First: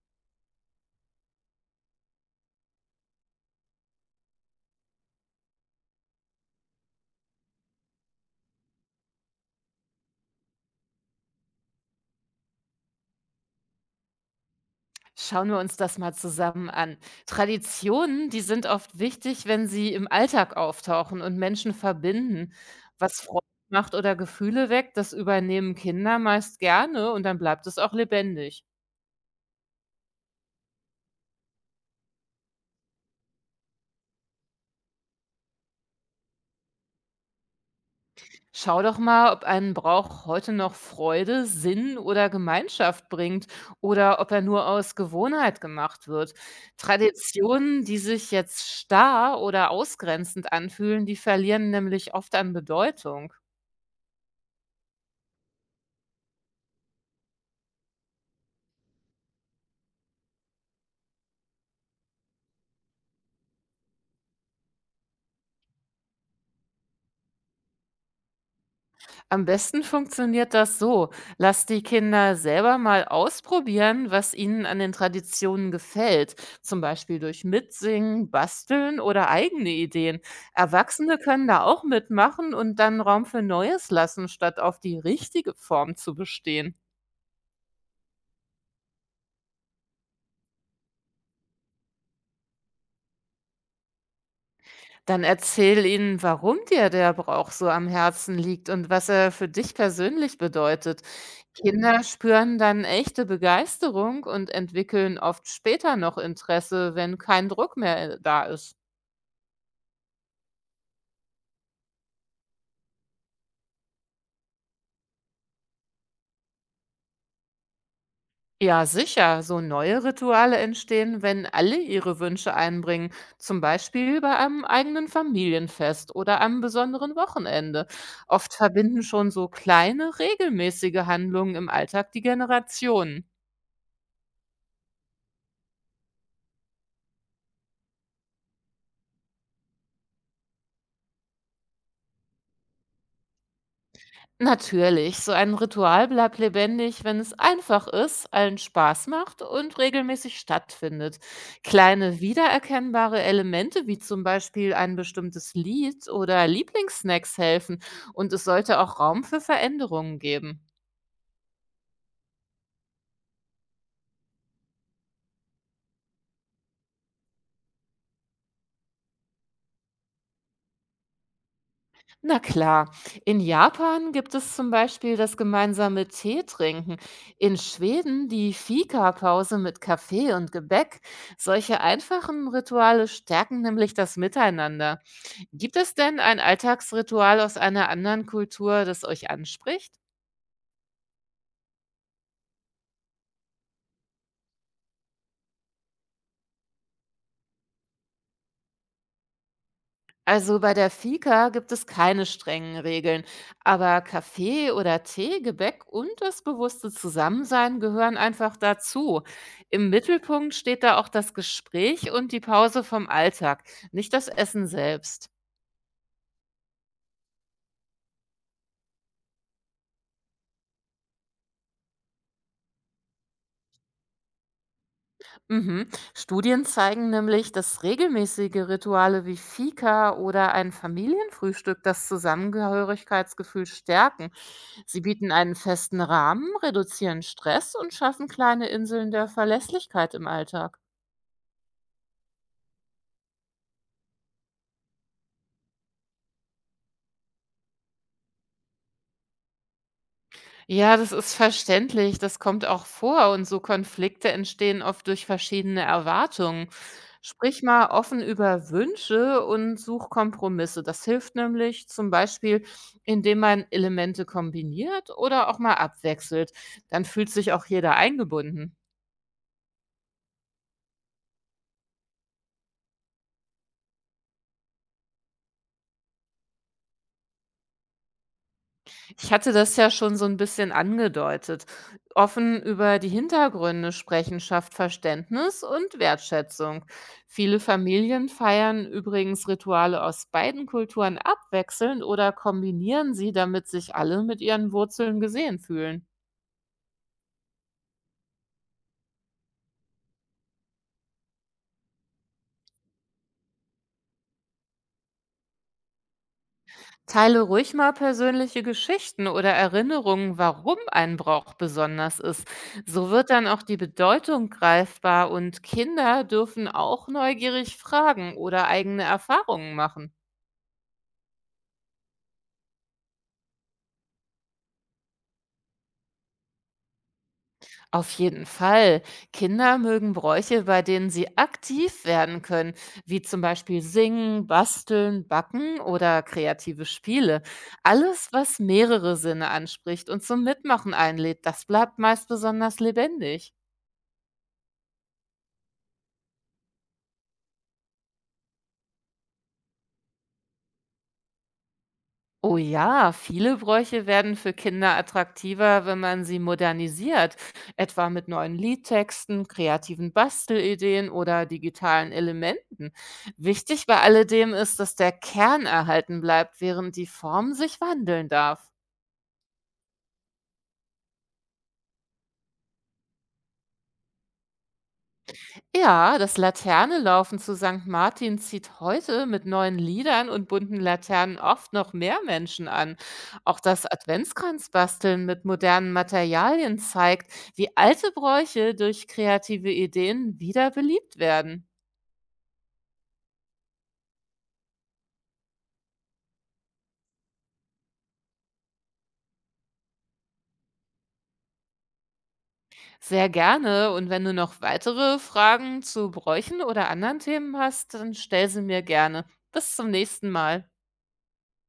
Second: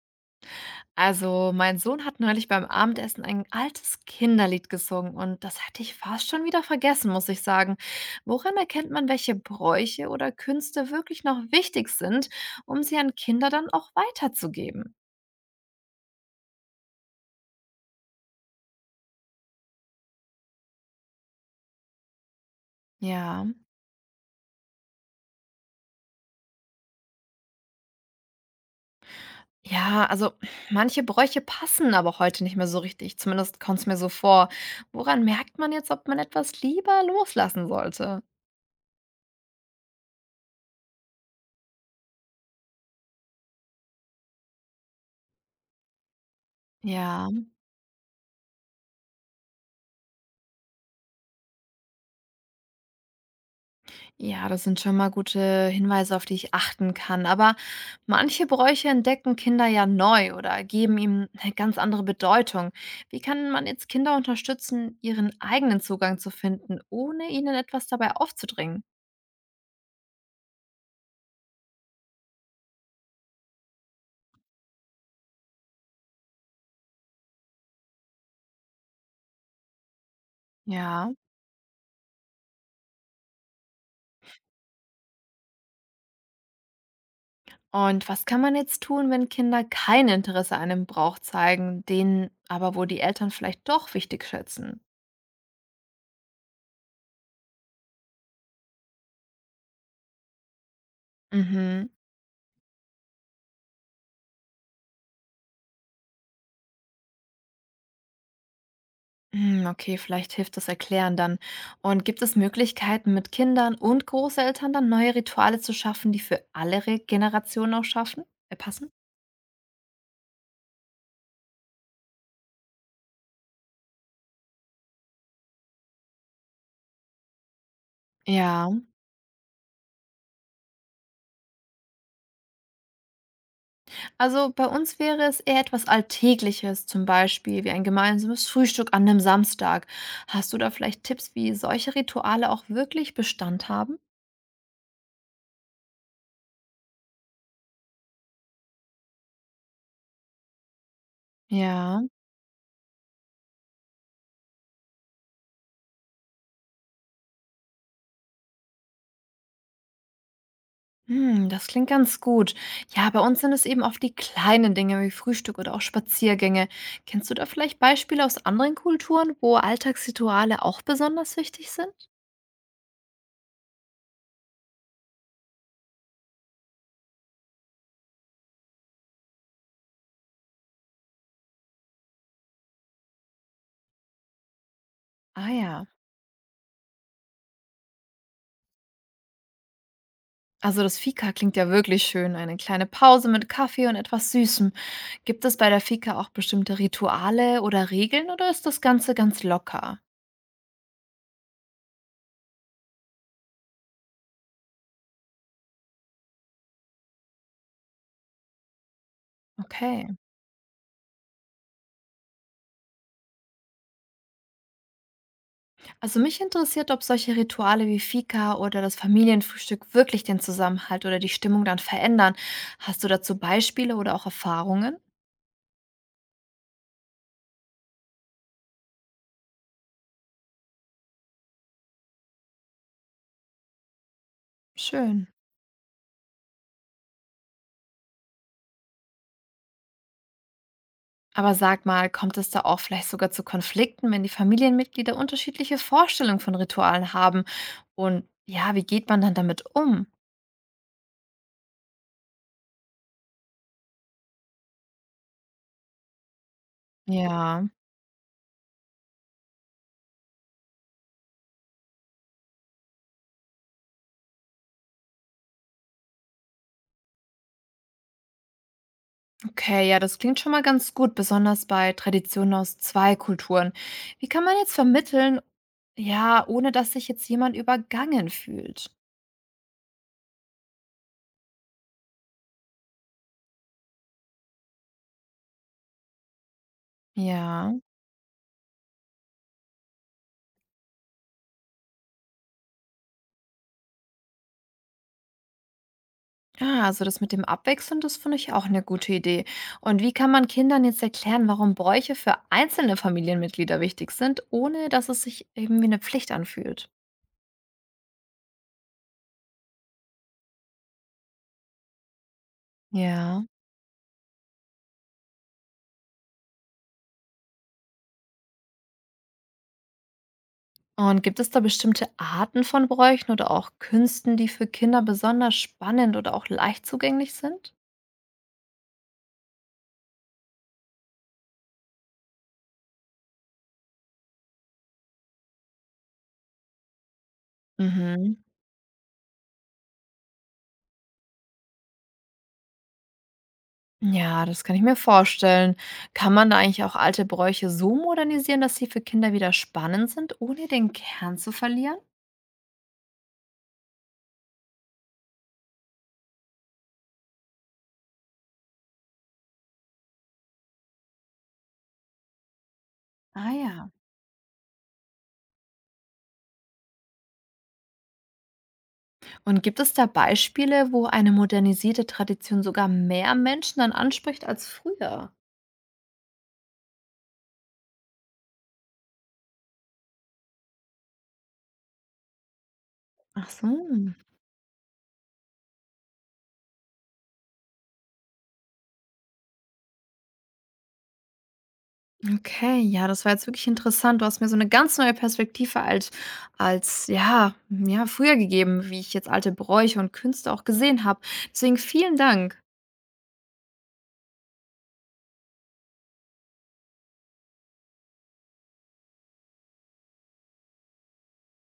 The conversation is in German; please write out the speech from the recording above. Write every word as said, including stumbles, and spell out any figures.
Also, mein Sohn hat neulich beim Abendessen ein altes Kinderlied gesungen und das hatte ich fast schon wieder vergessen, muss ich sagen. Woran erkennt man, welche Bräuche oder Künste wirklich noch wichtig sind, um sie an Kinder dann auch weiterzugeben? Schauen wir uns das mal zusammen an. Traditionen, die sind oft wichtig, wenn sie im Alltag auftauchen und Menschen verbinden. Was Ja. Freude macht oder Gefühle weckt, das übernehmen Kinder meist gerne und dann bleibt es auch lebendig. Ja, also manche Bräuche passen aber heute nicht mehr so richtig. Zumindest kommt es mir so vor. Woran merkt man jetzt, ob man etwas lieber loslassen sollte? Schau doch mal, ob ein Brauch heute noch Freude, Sinn oder Gemeinschaft bringt oder ob er nur aus Gewohnheit gemacht wird. Ja. Traditionen, die sich jetzt starr oder ausgrenzend anfühlen, die verlieren nämlich oft an Bedeutung. Ja, das sind schon mal gute Hinweise, auf die ich achten kann. Aber manche Bräuche entdecken Kinder ja neu oder geben ihm eine ganz andere Bedeutung. Wie kann man jetzt Kinder unterstützen, ihren eigenen Zugang zu finden, ohne ihnen etwas dabei aufzudringen? Am besten funktioniert das so. Lass die Kinder selber mal ausprobieren, was ihnen an den Traditionen gefällt. Zum Beispiel durch Mitsingen, Basteln oder eigene Ideen. Ja. Erwachsene können da auch mitmachen und dann Raum für Neues lassen, statt auf die richtige Form zu bestehen. Und was kann man jetzt tun, wenn Kinder kein Interesse an einem Brauch zeigen, den aber wo die Eltern vielleicht doch wichtig schätzen? Dann erzähl ihnen, warum dir der Brauch so am Herzen liegt und was er für dich persönlich bedeutet. Mhm. Kinder spüren dann echte Begeisterung und entwickeln oft später noch Interesse, wenn kein Druck mehr äh, da ist. Hm, okay, vielleicht hilft das Erklären dann. Und gibt es Möglichkeiten, mit Kindern und Großeltern dann neue Rituale zu schaffen, die für alle Re Generationen auch schaffen? Äh, Ja, Passen? sicher, so neue Rituale entstehen, wenn alle ihre Wünsche einbringen, zum Beispiel bei einem eigenen Familienfest oder einem besonderen Wochenende. Oft Ja, verbinden schon so kleine, regelmäßige Handlungen im Alltag die Generationen. also bei uns wäre es eher etwas Alltägliches, zum Beispiel wie ein gemeinsames Frühstück an einem Samstag. Hast du da vielleicht Tipps, wie solche Rituale auch wirklich Bestand haben? Natürlich, so ein Ritual bleibt lebendig, wenn es einfach ist, allen Spaß macht und regelmäßig stattfindet. Ja. Kleine wiedererkennbare Elemente wie zum Beispiel ein bestimmtes Lied oder Lieblingssnacks helfen und es sollte auch Raum für Veränderungen geben. Hm, das klingt ganz gut. Ja, bei uns sind es eben oft die kleinen Dinge wie Frühstück oder auch Spaziergänge. Kennst du da vielleicht Beispiele aus anderen Kulturen, wo Alltagsrituale auch besonders wichtig sind? Na klar, in Japan gibt es zum Beispiel das gemeinsame Teetrinken, in Schweden die Fika-Pause mit Kaffee und Gebäck. Solche einfachen Rituale stärken nämlich das Miteinander. Ah Gibt ja. es denn ein Alltagsritual aus einer anderen Kultur, das euch anspricht? Also das Fika klingt ja wirklich schön. Eine kleine Pause mit Kaffee und etwas Süßem. Gibt es bei der Fika auch bestimmte Rituale oder Regeln oder ist das Ganze ganz locker? Also bei der Fika gibt es keine strengen Regeln, aber Kaffee oder Tee, Gebäck und das bewusste Zusammensein gehören einfach dazu. Im Okay. Mittelpunkt steht da auch das Gespräch und die Pause vom Alltag, nicht das Essen selbst. Also mich interessiert, ob solche Rituale wie Fika oder das Familienfrühstück wirklich den Zusammenhalt oder die Stimmung dann verändern. Hast du dazu Beispiele oder auch Erfahrungen? Mhm. Studien zeigen nämlich, dass regelmäßige Rituale wie Fika oder ein Familienfrühstück das Zusammengehörigkeitsgefühl stärken. Sie Schön. bieten einen festen Rahmen, reduzieren Stress und schaffen kleine Inseln der Verlässlichkeit im Alltag. Aber sag mal, kommt es da auch vielleicht sogar zu Konflikten, wenn die Familienmitglieder unterschiedliche Vorstellungen von Ritualen haben? Und ja, wie geht man dann damit um? Ja, das ist verständlich. Das kommt auch vor. Und so Konflikte entstehen oft durch verschiedene Erwartungen. Sprich Ja, mal offen über Wünsche und such Kompromisse. Das hilft nämlich zum Beispiel, indem man Elemente kombiniert oder auch mal abwechselt. Dann fühlt sich auch jeder eingebunden. okay, ja, das klingt schon mal ganz gut, besonders bei Traditionen aus zwei Kulturen. Wie kann man jetzt vermitteln, ja, ohne dass sich jetzt jemand übergangen fühlt? Ich hatte das ja schon so ein bisschen angedeutet. Offen über die Hintergründe sprechen schafft Verständnis und Wertschätzung. Viele Ja. Familien feiern übrigens Rituale aus beiden Kulturen abwechselnd oder kombinieren sie, damit sich alle mit ihren Wurzeln gesehen fühlen. Ah, also das mit dem Abwechseln, das finde ich auch eine gute Idee. Und wie kann man Kindern jetzt erklären, warum Bräuche für einzelne Familienmitglieder wichtig sind, ohne dass es sich eben wie eine Pflicht anfühlt? Teile ruhig mal persönliche Geschichten oder Erinnerungen, warum ein Brauch besonders ist. So wird Ja. dann auch die Bedeutung greifbar und Kinder dürfen auch neugierig fragen oder eigene Erfahrungen machen. Und gibt es da bestimmte Arten von Bräuchen oder auch Künsten, die für Kinder besonders spannend oder auch leicht zugänglich sind? Auf jeden Fall. Kinder mögen Bräuche, bei denen sie aktiv werden können, wie zum Beispiel singen, basteln, backen oder kreative Spiele. Alles, Mhm. was mehrere Sinne anspricht und zum Mitmachen einlädt, das bleibt meist besonders lebendig. Ja, das kann ich mir vorstellen. Kann man da eigentlich auch alte Bräuche so modernisieren, dass sie für Kinder wieder spannend sind, ohne den Kern zu verlieren? Oh ja, viele Bräuche werden für Kinder attraktiver, wenn man sie modernisiert, etwa mit neuen Liedtexten, kreativen Bastelideen oder digitalen Elementen. Ah Wichtig ja. bei alledem ist, dass der Kern erhalten bleibt, während die Form sich wandeln darf. Und gibt es da Beispiele, wo eine modernisierte Tradition sogar mehr Menschen dann anspricht als früher? Ja, das Laternenlaufen zu Sankt Martin zieht heute mit neuen Liedern und bunten Laternen oft noch mehr Menschen an. Ach Auch so, das Adventskranzbasteln mit modernen Materialien zeigt, wie alte Bräuche durch kreative Ideen wieder beliebt werden. okay, ja, das war jetzt wirklich interessant. Du hast mir so eine ganz neue Perspektive als, als ja, ja, früher gegeben, wie ich jetzt alte Bräuche und Künste auch gesehen habe. Deswegen vielen Dank. Sehr gerne. Und wenn du noch weitere Fragen zu Bräuchen oder anderen Themen hast, dann stell sie mir gerne. Bis zum nächsten Mal.